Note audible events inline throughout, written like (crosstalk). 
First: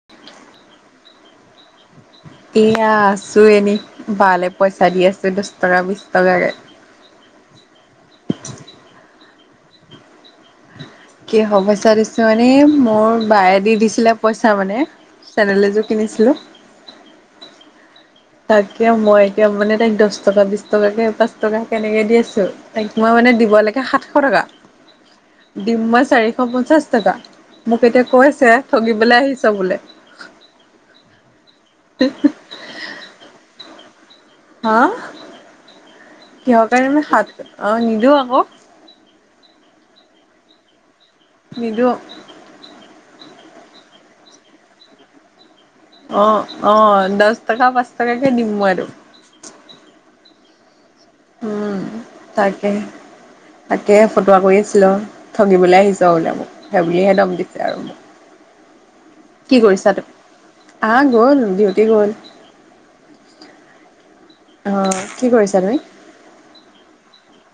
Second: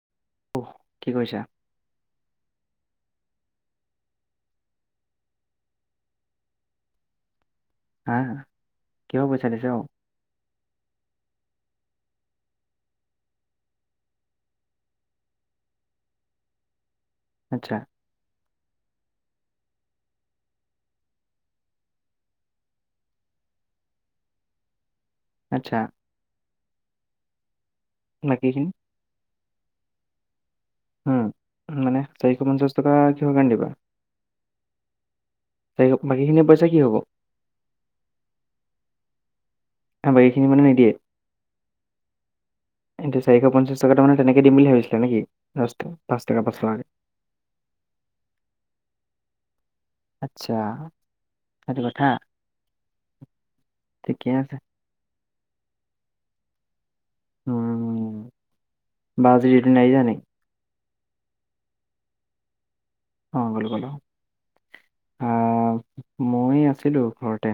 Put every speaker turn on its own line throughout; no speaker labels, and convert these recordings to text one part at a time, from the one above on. (inaudible)
উহ। কি কৰিছা?
(inaudible) এইয়া আছোঁ এনেই। বালে পইচা দি আছে দছ টকা, বিছ টকাকে
হা। হা। কিহৰ পইচা দিছা অ'?
কিহৰ পইচা দিছো মানে, এই মোৰ বায়ে দি দিছিলে পইচা মানে চেন্ডেল এযোৰ কিনিছিলোঁ।
আচ্ছা।
তাকে মই এতিয়া মানে তাইক দছ টকা, বিশ টকাকে, পাঁচ টকা তেনেকে দি আছো। তাইক মই মানে দিব লাগে সাতশ টকা।
আচ্ছা
দিম মই চাৰিশ -পঞ্চাশ টকা। মোক এতিয়া কৈছে-
বাকীখিনি
ঠগিবলৈ আহিছ বোলে।
উম। মানে চাৰিশ পঞ্চাছ টকা কিহৰ কাৰণে দিবা?
হা?
চাৰিশ। বাকীখিনি পইচা
কিহৰ
কি
কাৰণে
হ'ব
মানে সাত, অঁ নিদিওঁ আকৌ।
বাকীখিনি মানে নিদিয়ে?
নিদো।
এটো চাৰিশ পঞ্চাছ টকাটো মানে তেনেকে দিম বুলি ভাবিছিলা। নে -কি?
অ'। অ'। দছ টকা, পাঁচ টকাকে দিম মই আৰু।
আচ্ছা। সেইটো
উম।
কথা
তাকেহ। তাকে
ঠিকে
ফটোৱো
আছে
কৰি আছিলো। ঠগিবলৈ আহিছঁ বোলে মোক। সেইবুলিহে দম দিছে আৰু মোক।
উম বা আজি
কি
ডিউটি নাই
কৰিছা
যোৱা নি
তুমি? হা গ'ল। ডিউটি গ'ল।
অঁ গ'লো। গ'লো।
অ কি কৰিছা তুমি?
মই আছিলোঁ ঘৰতে।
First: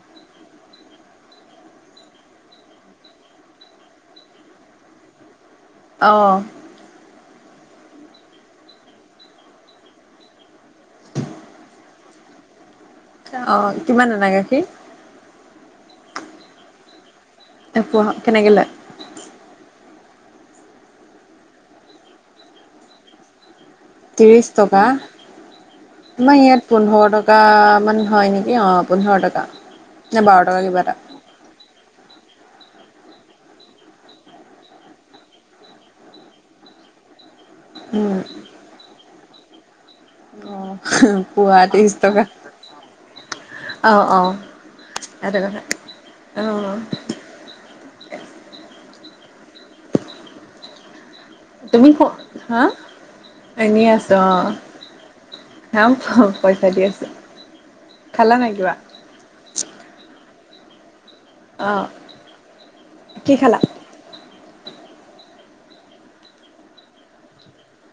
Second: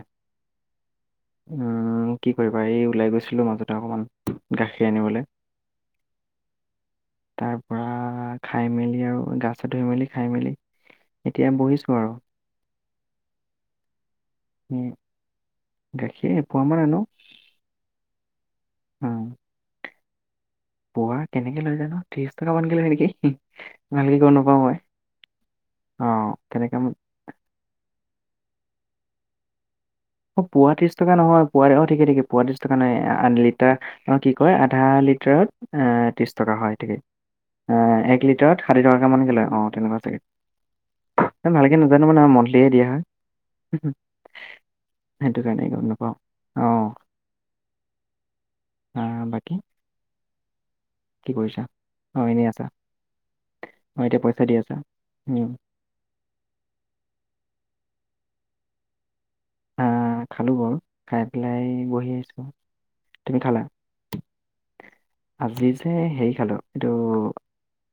উম। কি কৰিবা, এই ওলাই গৈছিলোঁ মাজতে অকণমান। গাখীৰ আনিবলৈ।
অহ।
তাৰ পৰা খাই মেলি আৰু, গা -চা ধুই মেলি, খাই মেলি এতিয়া বহিছোঁ আৰু।
অ' কিমান আনা গাখীৰ?
উম। গাখীৰ এপোৱামান আনো।
এপোৱা কেনেকে লয়?
উম। পোৱা কেনেকে লৈ জানো! ত্ৰিশ টকা মানকে লয় নেকি! ভালকে গম
ত্ৰিছ
নাপাওঁ মই
টকা।
অ
আমা ইয়াত
তেনেকে ম-
পোন্ধৰ টকা টকামান হয় নেকি, অঁহ। পোন্ধৰ টকা। নে বাৰ
অ'
টকা
পোৱা
কিবা এটা
ত্ৰিশ টকা নহয় পোৱাৰে। অহ। ঠিক। ঠিকে। পোৱা ত্ৰিছ টকা নহয়। আ লিটাৰ, অ কি কয় আধা লিটাৰত এ ত্ৰিছ টকা হয়, ঠিকে।
উম
এক লিটাৰত ষাঠি টকামানকে লয়। অঁ তেনেকুৱা
অ
চাগে।
পুৱা
ভালকে
ত্ৰিছ
নাজানো মানে। মন্থলিয়ে দিয়া হয়।
অহ।
সেইটো কাৰণে গম নাপাওঁ অঁ বাকী কি কৰিছা
তুমি ফো
অ এনেই
হা
আছা
এনেই আছো
এতিয়া
অ
পইচা দি আছা। উম,
হ পইচা দি আছো খালা নাই কিবা
হা খালোঁ বাৰু খাই পেলাই
অঁ
বহি আছো তুমি খালা? আজি যে হেৰি খালো এইটো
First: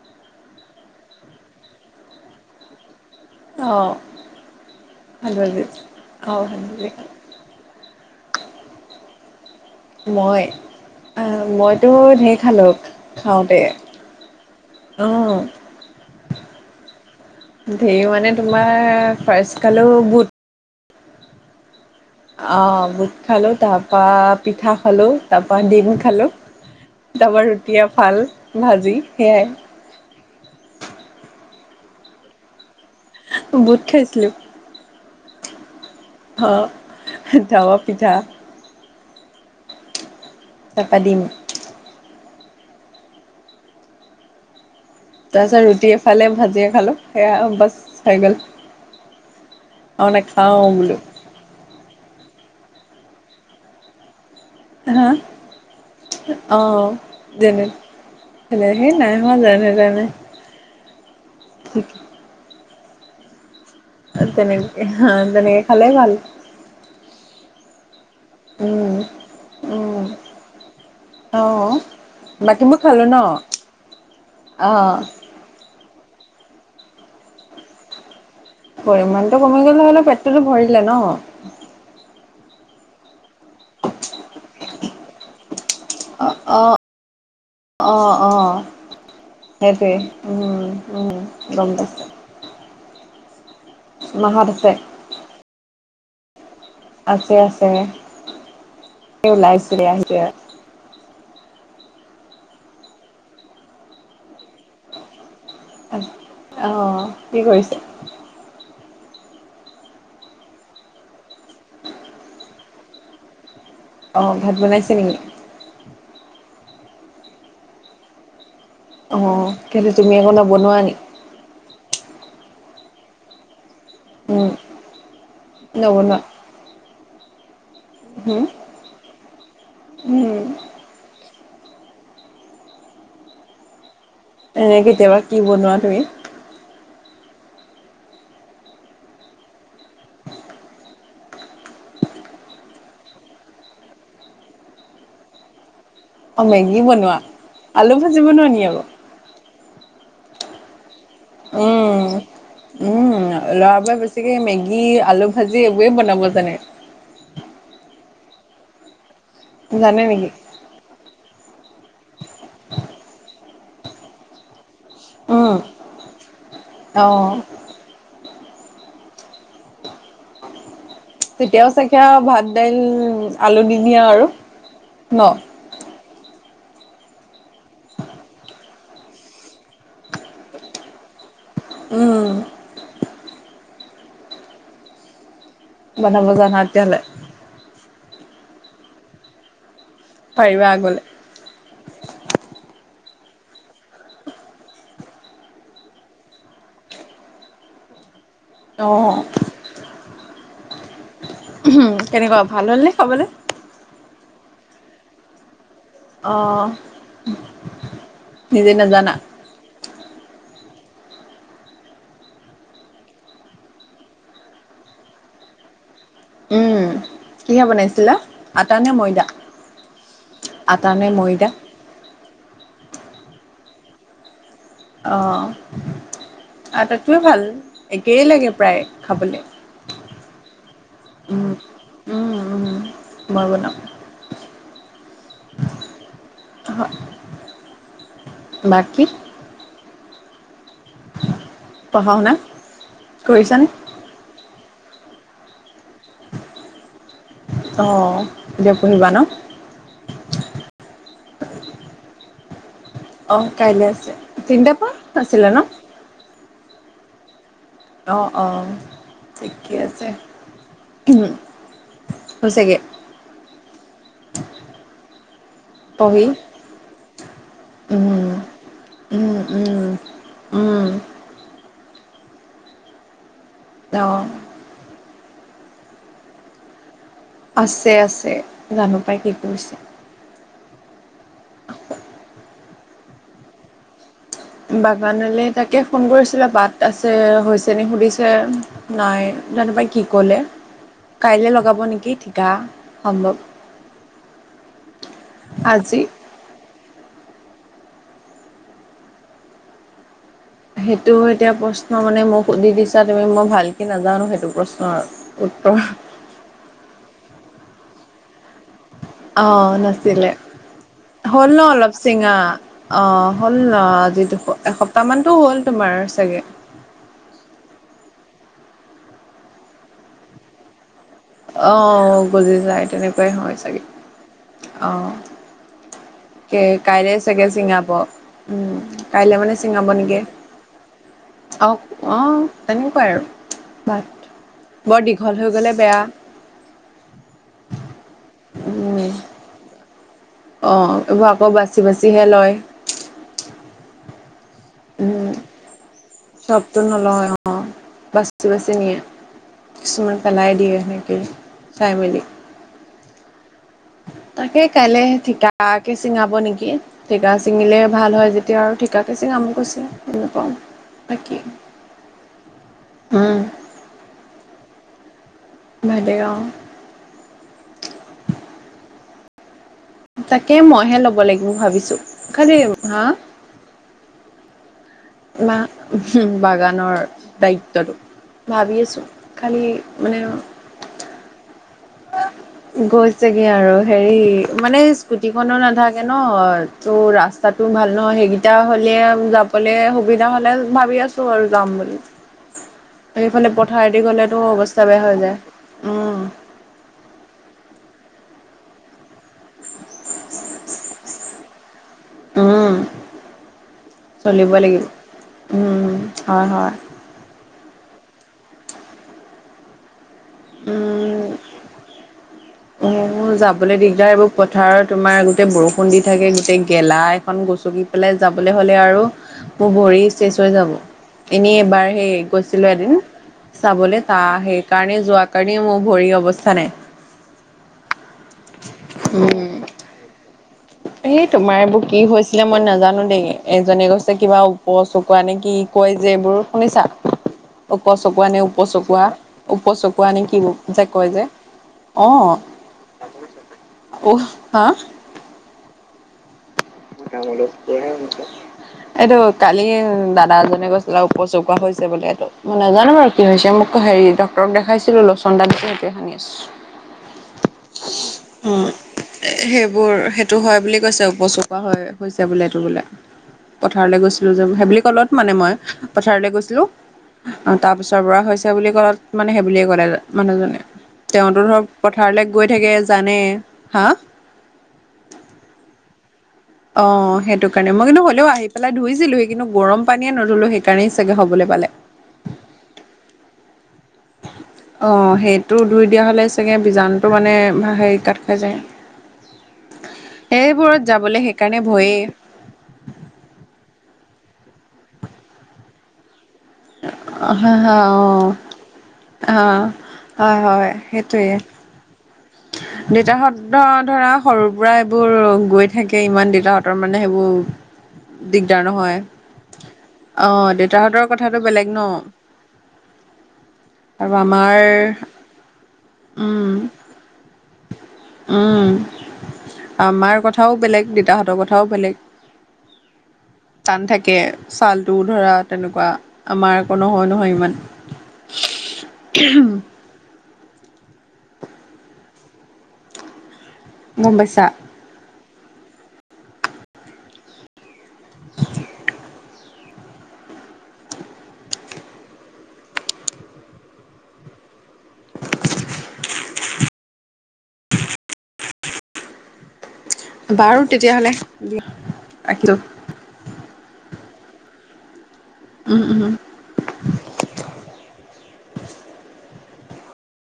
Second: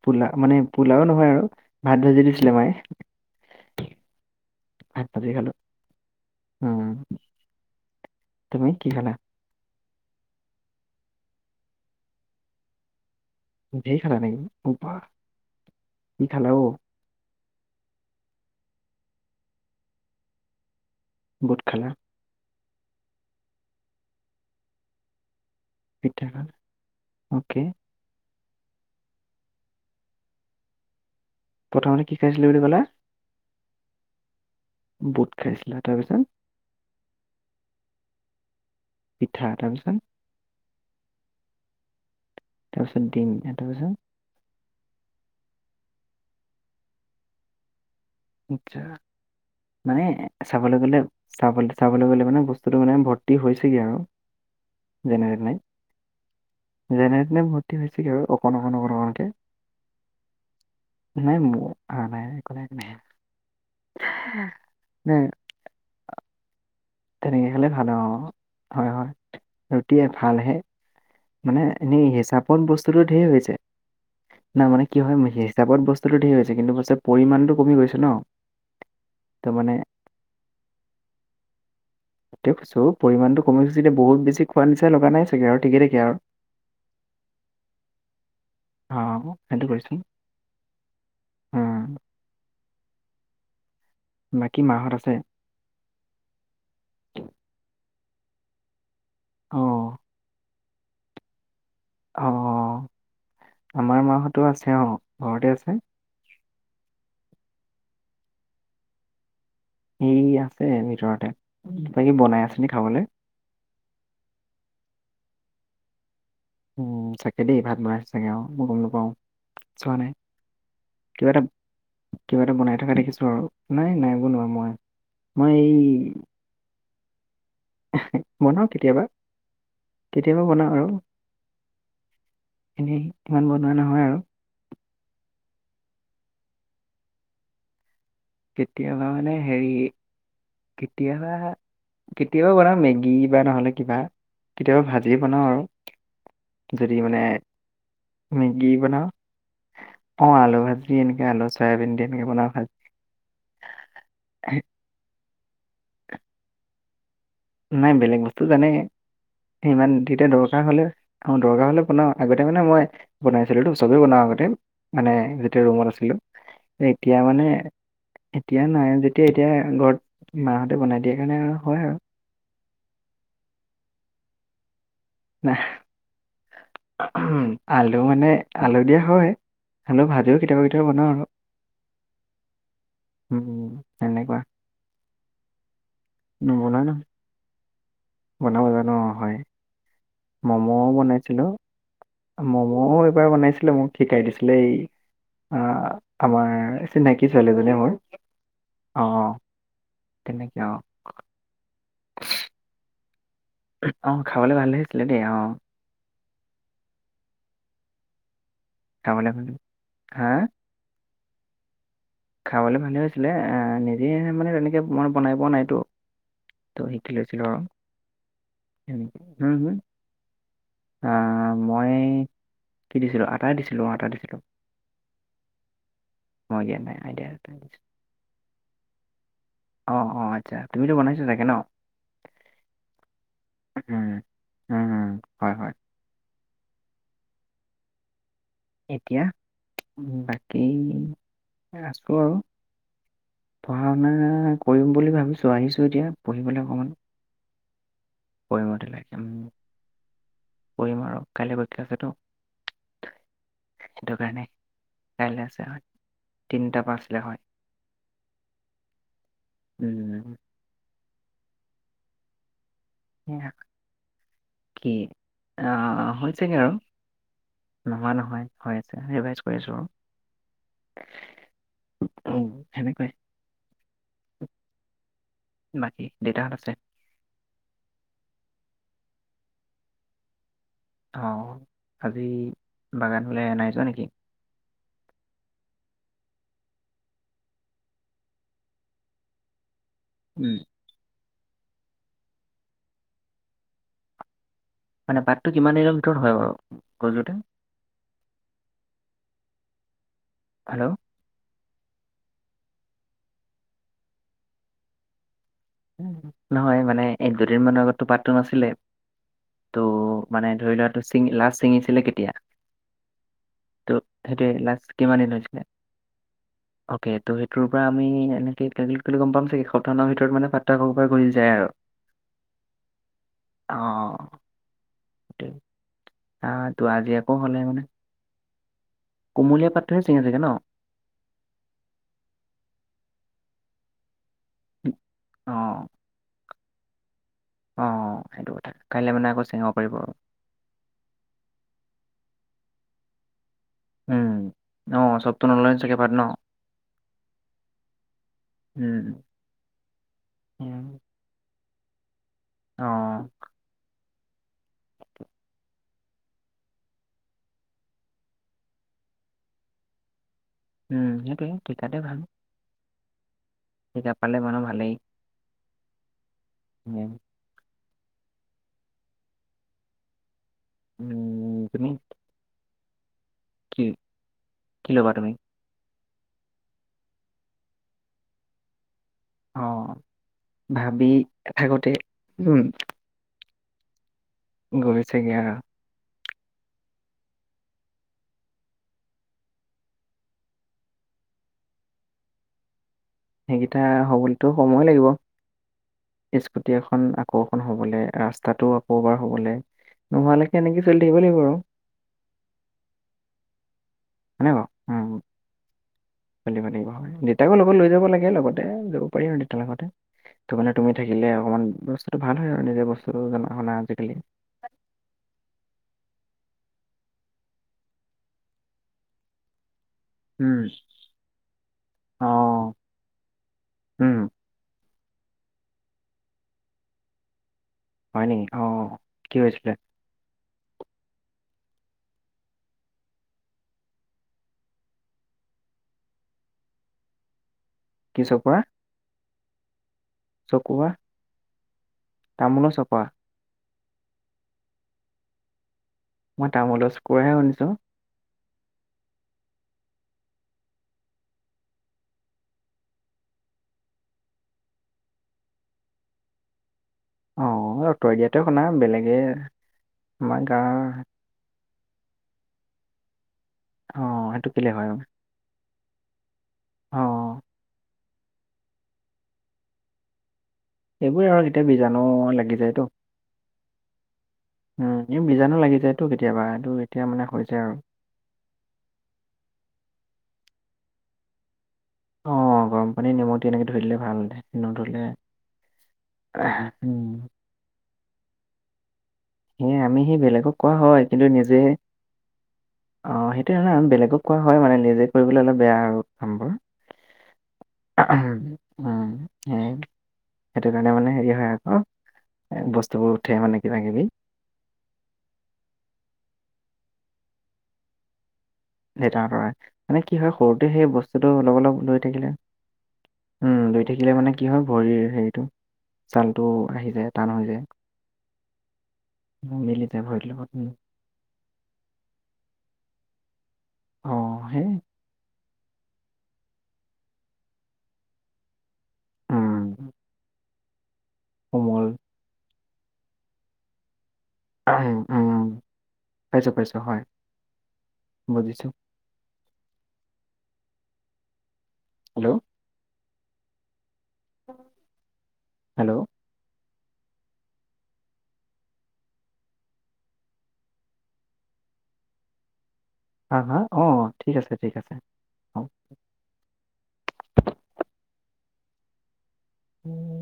পোলা মানে পোলাও নহয় আৰু ভাত ভাজি দিছিলে মায়ে
অ ভাত ভাজি দিছিলে অ ভাত
উম,
ভাজি
তুমি কি খালা
মই মইতো ঢেৰ খালো খাওতে
ঢেৰ খালা নেকি? অ বাহঃ কি খালা অ
ঢেৰ মানে তোমাৰ ফাৰ্ষ্ট খালো বুট
বুট খালা
অঁ বুট খালোঁ তাৰপৰা পিঠা খালোঁ তাৰপৰা ডিম
পিঠা
খালোঁ
খালা,
তাৰপৰা
অ'কে।
ৰুটি এফাল ভাজি সেয়াই
প্ৰথমতে কি খাইছিলা বুলি কলা
বুট খাইছিলো
বুট খাইছিলা তাৰপিছত
অ তাৰপৰা পিঠা
পিঠা তাৰপিছত
তাৰপৰা ডিম
তাৰপিছত ডিম তাৰ পিছত
তাৰপিছত ৰুটি এফালে ভাজিয়ে খালো সেয়া বাছ হৈ গ'ল
আচ্ছা (unintelligible) মানে
আৰু নাখাওঁ
চাবলৈ
বোলো
গ'লে চাবলৈ চাবলৈ গ'লে মানে বস্তুটো মানে ভৰ্তি হৈছেগৈ আৰু
হা
জনে (unintelligible) নাই
অ
যেনে তেনে ভৰ্তি হৈছেগে আৰু অকণ
তেনে
অকণ
সেই নাই
অকণকে
হোৱা যেনে তেনে
নাই মোৰ আহা নাই একো নাই একো নাই
তেনেকে হা তেনেকে খালে ভাল
তেনেক খালে ভাল আৰু অ হয়
উম
হয়
উম
ৰুটি এফালহে
অ
মানে এনেই হিচাপত
বাকীবোৰ খালো
বস্তুতটো
ন
ঢেৰ হৈছে নাই
অ
মানে কি হয় হিচাপত বস্তুটো ঢেৰ হৈছে কিন্তু পিছে পৰিমাণটো কমি গৈছে ন
পৰিমাণটো
ত
কমি
মানে
গ'লে হলে পেটটোতো ভৰিলে ন
সেটোৱে কৈছো পৰিমানটো কম গৈছে যেতিয়া বহুত বেছি খোৱা নিচানা লগা নাই চাগে আৰু ঠিকে ঠাকে আৰু
অ অ অ অ
অ সেইটো কৰিছো
সেইটোৱে উম উম গম
উম
পাইছো
বাকী মা হত আছে?
আছে আছে এ
অ
ওলাইছিলে আহিছে
অঁ', আমাৰ মা হঁতো আছে অঁ', ঘৰতে আছে।
অঁ', কি কৰিছে?
এই আছে ভিতৰতে কিবা কিবি বনাই আছে নেকি খাবলৈ।
অঁ', ভাত বনাইছে নেকি?
উম, চাগে দেই ভাত বনাইছে চাগে অ মই গম নাপাওঁ
অ', কেলে
চোৱা নাই
তুমি আকৌ নবনোৱা নেকি?
কিবা এটা কিবা এটা বনাই থকা দেখিছোঁ আৰু নাই নাই
উম
বনোৱা মই মই এই
নবনোৱা হম
বনাওঁ কেতিয়াবা কেতিয়াবা
উম,
বনাওঁ আৰু এনেই ইমান বনোৱা নহয় আৰু
এনে কেতিয়াবা কি বনোৱা তুমি?
কেতিয়াবা মানে হেৰি কেতিয়াবা কেতিয়াবা বনাওঁ মেগী বা নহ'লে কিবা কেতিয়াবা ভাজিয়ে বনাওঁ আৰু
অ' মেগী
যদি
বনোৱা?
মানে
আলু ভাজি বনোৱা নি
মেগী
আকৌ?
বনাওঁ। অ', আলু ভাজি এনেকে আলু চয়াবিন দি
উম।
এনেকে বনাও ভাজি।
ল'ৰাবোৰে বেছিকে মেগী আলু ভাজি এইবোৰেই বনাব জানে।
নাই বেলেগ বস্তু জানে ইমান
জানে
যেতিয়া
নেকি?
দৰকাৰ হলে অ', দৰকাৰ হলে বনাও আগতে মানে মই বনাইছিলো টো চবে বনাও আগতে। মানে
উম,
যেতিয়া ৰুমত আছিলো, এতিয়া
অ'
মানে এতিয়া নাই যেতিয়া এতিয়া ঘৰত মা হতে, বনাই দিয়া কাৰনে
তেতিয়াও চাগে আৰু ভাত দাইল আলু দি দিয়া আৰু ন'।
উ, আলু মানে আলু দিয়া হয়। হলেও ভাজিও কেতিয়াবা-কেতিয়াবা বনাও আৰু।
উম,
উম, তেনেকুৱা।
বনাব জানা
নবনোৱা
তেতিয়াহলে।
নহয় বনাব জানো হয়,
পাৰিবা
ম'ম'ও
আগলে।
বনাও ছিলো ম'ম'ও এইবাৰ বনাইছিলো মোক সিকাই দিছিলে, এই অ', আমাৰ চিনাকি ছোৱালী এজনীয়ে মোৰ। অ', তেনেকে অ',
কেনেকুৱা ভাল হ'লনে খাবলে?
অ', খাবলে ভলে হৈছিলে দেই অ'
অ', নিজে নাজানা?
(unintelligible) হা খাবলৈ ভালেই হৈছিলে, নিজে মানে তেনেকৈ মই বনাই পোৱা নাইতো। ত'
উম,
শিকি লৈছিলো আৰু
কিহে বনাইছিলা আটা নে
সেনেকে
ময়দা?
হম হম
আটা নে ময়ডা?
আহ মই কি দিছিলোঁ আটাই দিছিলোঁ অ', আটা দিছিলোঁ।
অ',
দিয়া নাই
আতাতোৱে
আইডিয়া
ভাল
এটা দিছিলো
একেই লাগে প্ৰায় খাবলে।
অঁ', অঁ', আচ্ছা তুমিতো বনাইছা চাগে ন'?
উম, উম, মই বনাওঁ।
উম, উম, হয়-হয়।
অ',
এতিয়া বাকী
পঢ়া
আছোঁ
শুনা
আৰু
কৰিছানে?
পঢ়া শুনা কৰিম বুলি ভাবিছোঁ, আহিছোঁ এতিয়া পঢ়িবলে অকণমান।
অ', এতিয়া
পঢ়িমতে লাগ
পঢ়িবা ন?
পঢ়িম আৰু কাইলৈ পৰীক্ষা আছেতো।
অ, কাইলে আছে
সেইটো কাৰণে
তিনতা পা আছিলে ন?
তিনিটাৰ পা আছিলে হয়।
অ, অ, ঠিকে আছে
উম
হৈছেগে।
কি
পঢ়ি
হৈছেগে আৰু। নহোৱা
উম,
নহয় হৈ আছে
উম,
ৰিভাইজ কৰিছোঁ আৰু।
উম, উম,
অ, সেনেকুৱাই
অ',
বাকী দেউতাহত আছে।
আছে-আছে জানো পাই কি কৰিছে?
অ, আজি বাগান বোলি নাই যোৱা নেকি?
বাগানলে তাকে ফোন কৰিছিলে বাট আছে হৈছে নি সুধিছে। নাই জানো পাই কি কলে
উম
কাইলে লগাব নেকি ঠিকা সম্ভৱ।
মানে পাতটো কিমান দিনৰ
আজি
ভিতৰত হয় বাৰু গজোঁতে। হেল্ল'
সেইটোও এতিয়া, মই মানে, মোক সুধি দিছা তুমি মই ভালকৈ নাজানোঁ সেইটো প্ৰশ্নৰ আৰু, উত্তৰ।
নহয় মানে, এক, দুদিন মানৰ আগতটো পাঠটো নাছিলে।
অ',
ত'
নাছিলে
মানে ধৰি লোৱাটো ছিঙি
হ'ল
লাষ্ট
ন ', অলপ
ছিঙিছিলে কেতিয়া
চিঙা, অ', হ'ল
ত'
ন'। যিটো
সেইটোৱে লাষ্ট কিমান
এসপ্তাহমানটো
দিন
হ'ল,
হৈছিলে
তোমাৰ চাগে।
অকে ত' সেইটোৰ পৰা আমি এ (unintelligible) গম পাম চাগে সপ্তাহৰ ভিতৰত মানে ফা
অঁ, গুজি যায়, তেনেকুৱাই হয়
অ
চাগে, অঁ।
সেইটোৱে আহ ত' আজি
কাইলে
আকৌ
চাগে
হ'লে মানে
চিঙাব, উম, কাইলে মানে
কুমলীয়া
চিঙাব
পাতটোহে
নেকি?
ছিঙে চাগে ন?
অঁ অঁ, তেনেকুৱাই আৰু বাট, বৰ দীঘল হৈ গ'লে
অ',
বেয়া।
অঁ অঁ, সেইটো কথা,
উম
কাইলৈ মানে আকৌ চিঙাব পাৰিব আৰু।
অ', এইবোৰ আকৌ বাচি বাচিহে লয়।
অঁ, চবটো নল চাকে পাৰ ন (unintelligible)
চবটো নলয় অ', বাছি, বাছি নিয়ে।
উম,
কিছুমান পেলাই দিয়ে,
উম
চাই মেলি।
অঁ।
তাকে কাইলে ঠিকাকে, চিঙাব নেকি? ঠিকা চিঙিলে ভাল হয় যেতিয়া, আৰু ঠিকাকে চিঙাম কৈছে,
উম, সেইটোৱে ঠিকাতে ভাল।
হম।
ঠিকাত পালে মানুহ ভালেই।
ভালে অ'।
(unintelligible)
তাকে মইহে ল'ব লাগিব
উম, তুমি
ভাবিছোঁ, খালি হা
কি, কি ল'বা তুমি?
বাগানৰ দায়িত্বটো, ভাবি আছোঁ। খালী
অ',
মানে
ভাবি থাকোঁতে, উম।
গৈছেগে আৰু, হেৰি মানে স্কুটি
গৈছেগে আৰু
খনো নাথাকে ন', ত' ৰাস্তাটো ভাল নহয় সেইকেইটা হ'লে যাবলৈ সুবিধা হ'লে ভাবি আছোঁ। আৰু যাম বুলি। সেইফালে
সেইকেইটা
পথাৰেদি গ'লেটো
হ'বলেতো সময়
অৱস্থা বেয়া
লাগিব।
হৈ যায়, উম।
স্কুটি এখন আকৌ এখন হ'বলৈ, ৰাস্তাতটো আকৌ এবাৰ হ'বলৈ নোহোৱালৈকে, এনেকে চলি থাকিব লাগিব আৰু।
উম, চলিব
হয়নে বাৰু?
লাগিব।
উম।
উম হয়
হয়, দেউতাকো লগত লৈ যাব লাগে লগতে, যাব পাৰি আৰু দেউতাৰ লগতে। ত ', মানে তুমি থাকিলে
উম
অকণমান বস্ত্তটো ভাল হয় আৰু, নিজে বস্তুটো
মোৰ
জনা
যাবলৈ
শুনা
দিগদাৰ
আজিকালি
এইবোৰ পথাৰত তোমাৰ গোটেই বৰষুণ দি থাকে, গোটেই গেলা, এখন গচকি পেলাই যাবলৈ হ'লে আৰু মোৰ ভৰি চেচ হৈ
উম
যাব, এনেই এবাৰ সেই
অ
গৈছিলোঁ এদিন, চাবলৈ
উম
তাৰ সেই সেইকাৰণে যোৱা কাৰণেই, মোৰ ভৰি অৱস্থা নাই।
হয় নেকি, অ', কি
উম
হৈছিলে?
এই তোমাৰ এইবোৰ কি হৈছিলে মই নাজানোঁ দেই, এজনে কৈছে কিবা ওপ চকুৱা নে কি কয় যে এইবোৰ শুনিছাঁ, ওপ
কি
চকুৱা নে,
চপোৱা
উপ চকুৱা উপ চক কোৱা নেকি,
চকোৱা
যে কয় যে, অ',
তামোলৰ চপোৱা
উ, হা
মই তামুলত
গামলে ম (unintelligible) এইটো কালি দাদা এজনে কৈছিলে, উপ চকুৱা হৈছে বোলে এইটো, মই নাজানো বাৰু কি হৈছে মোক হেৰি, ডক্তৰক দেখাইছিলোঁ, লোচন দাক যে, সেইটোৱে সানি আছোঁ।
অ তই দিয়াতে শুনা
উম,
বেলেগে
সেইবোৰ সেইটো
আমাৰ
হয় বুলি কৈছে,
গাঁৱৰ
উপ কোৱা হয় হৈছে বোলে এইটো বোলে, পথাৰলৈ
অ
গৈছিলোঁ যে
সেইটো কেলে
সেইবুলি
হয়
ক'লত মানে মই, পথাৰলৈ গৈছিলোঁ
অ
তাৰ পিছৰ পৰা হৈছে বুলি ক'লত মানে সেইবুলিয়ে ক'লে মানুহজনে।
এইবোৰে
তেওঁতো
আৰু কেতিয়া
ধৰক
বীজাণু
পথাৰলৈ গৈ
লাগি
থাকে
যায়তো
জানে, হা
উম, বীজাণু লাগি যায়তো কেতিয়াবা। এতিয়া
অ',
মানে
সেইটো
হৈছে
কাৰণে
আৰু
মই কিন্তু হ'লেও আহি পেলাই ধুইছিলো হি কিন্তু, গৰম পানীয়ে নধলো সেইকাৰণেই চাগে হব পালে।
অ', গৰম পানীত নিমখ দি এনেকে ধুই দিলে। ভাল
অ',
নধুলে
সেইটো ধুই দিয়া হ'লে চাগে বীজাণুটো মানে হেৰি কাত খাই যায়।
এ আমি হে বেলেগক কোৱা
সেইবোৰত
হয়,
যাবলৈ
কিন্তু
সেইকাৰণে
নিজেহে
ভয়েই
অ', সেইটোৱে হয় আমি বেলেগক কোৱা হয়, মানে নিজে কৰিবলৈ অলপ বেয়া আৰু কামবোৰ।
হা, হা, অ',
উম, সেই
অ'। হয়,
সেইটো
হয়
কাৰণে মানে
সেইটোৱে,
হেৰি হয় আকৌ এ, বস্তুবোৰ উঠে মানে
দেউতাহঁত
কিবা কিবি
ধৰা সৰু পুৰা এইবোৰ গৈ থাকে। ইমান দেউতাহঁতৰ মানে সেইবোৰ দিগদাৰ নহয়
দেউতাহঁতৰ হয়। মানে কি হয়
অ'
সৰুতে সেই
দেউতাহঁতৰ
বস্তুটো
কথাটো
অলপ,
বেলেগ ন
অলপ লৈ থাকিলে উম, ধুই
আৰু
থাকিলে মানে কি
আমাৰ
হয়, ভৰিৰ হেৰিটো
উম
ছালতটো আহি যায় টান হৈ যায়।
উম,
উম, মিলি যায়
আমাৰ
ভৰিৰ লগত
কথাও
উম
বেলেগ, দেউতাহঁতৰ কথাও বেলেগ। টান থাকে
অঁ সেই
ছালটো। ধৰা তেনেকুৱা, আমাৰ আকৌ নহয়, নহয় ইমান।
(unintelligible) কোমল।
গম পাইছা।
উম, পাইছোঁ, পাইছোঁ, হয় বুজিছোঁ। হেল্ল'। হেল্ল'।
বাৰু তেতিয়াহ'লে দিয়া ৰাখছোঁ।
হা, হা, অ', ঠিক আছে, ঠিক আছে।
উম, উম।
(unintelligible)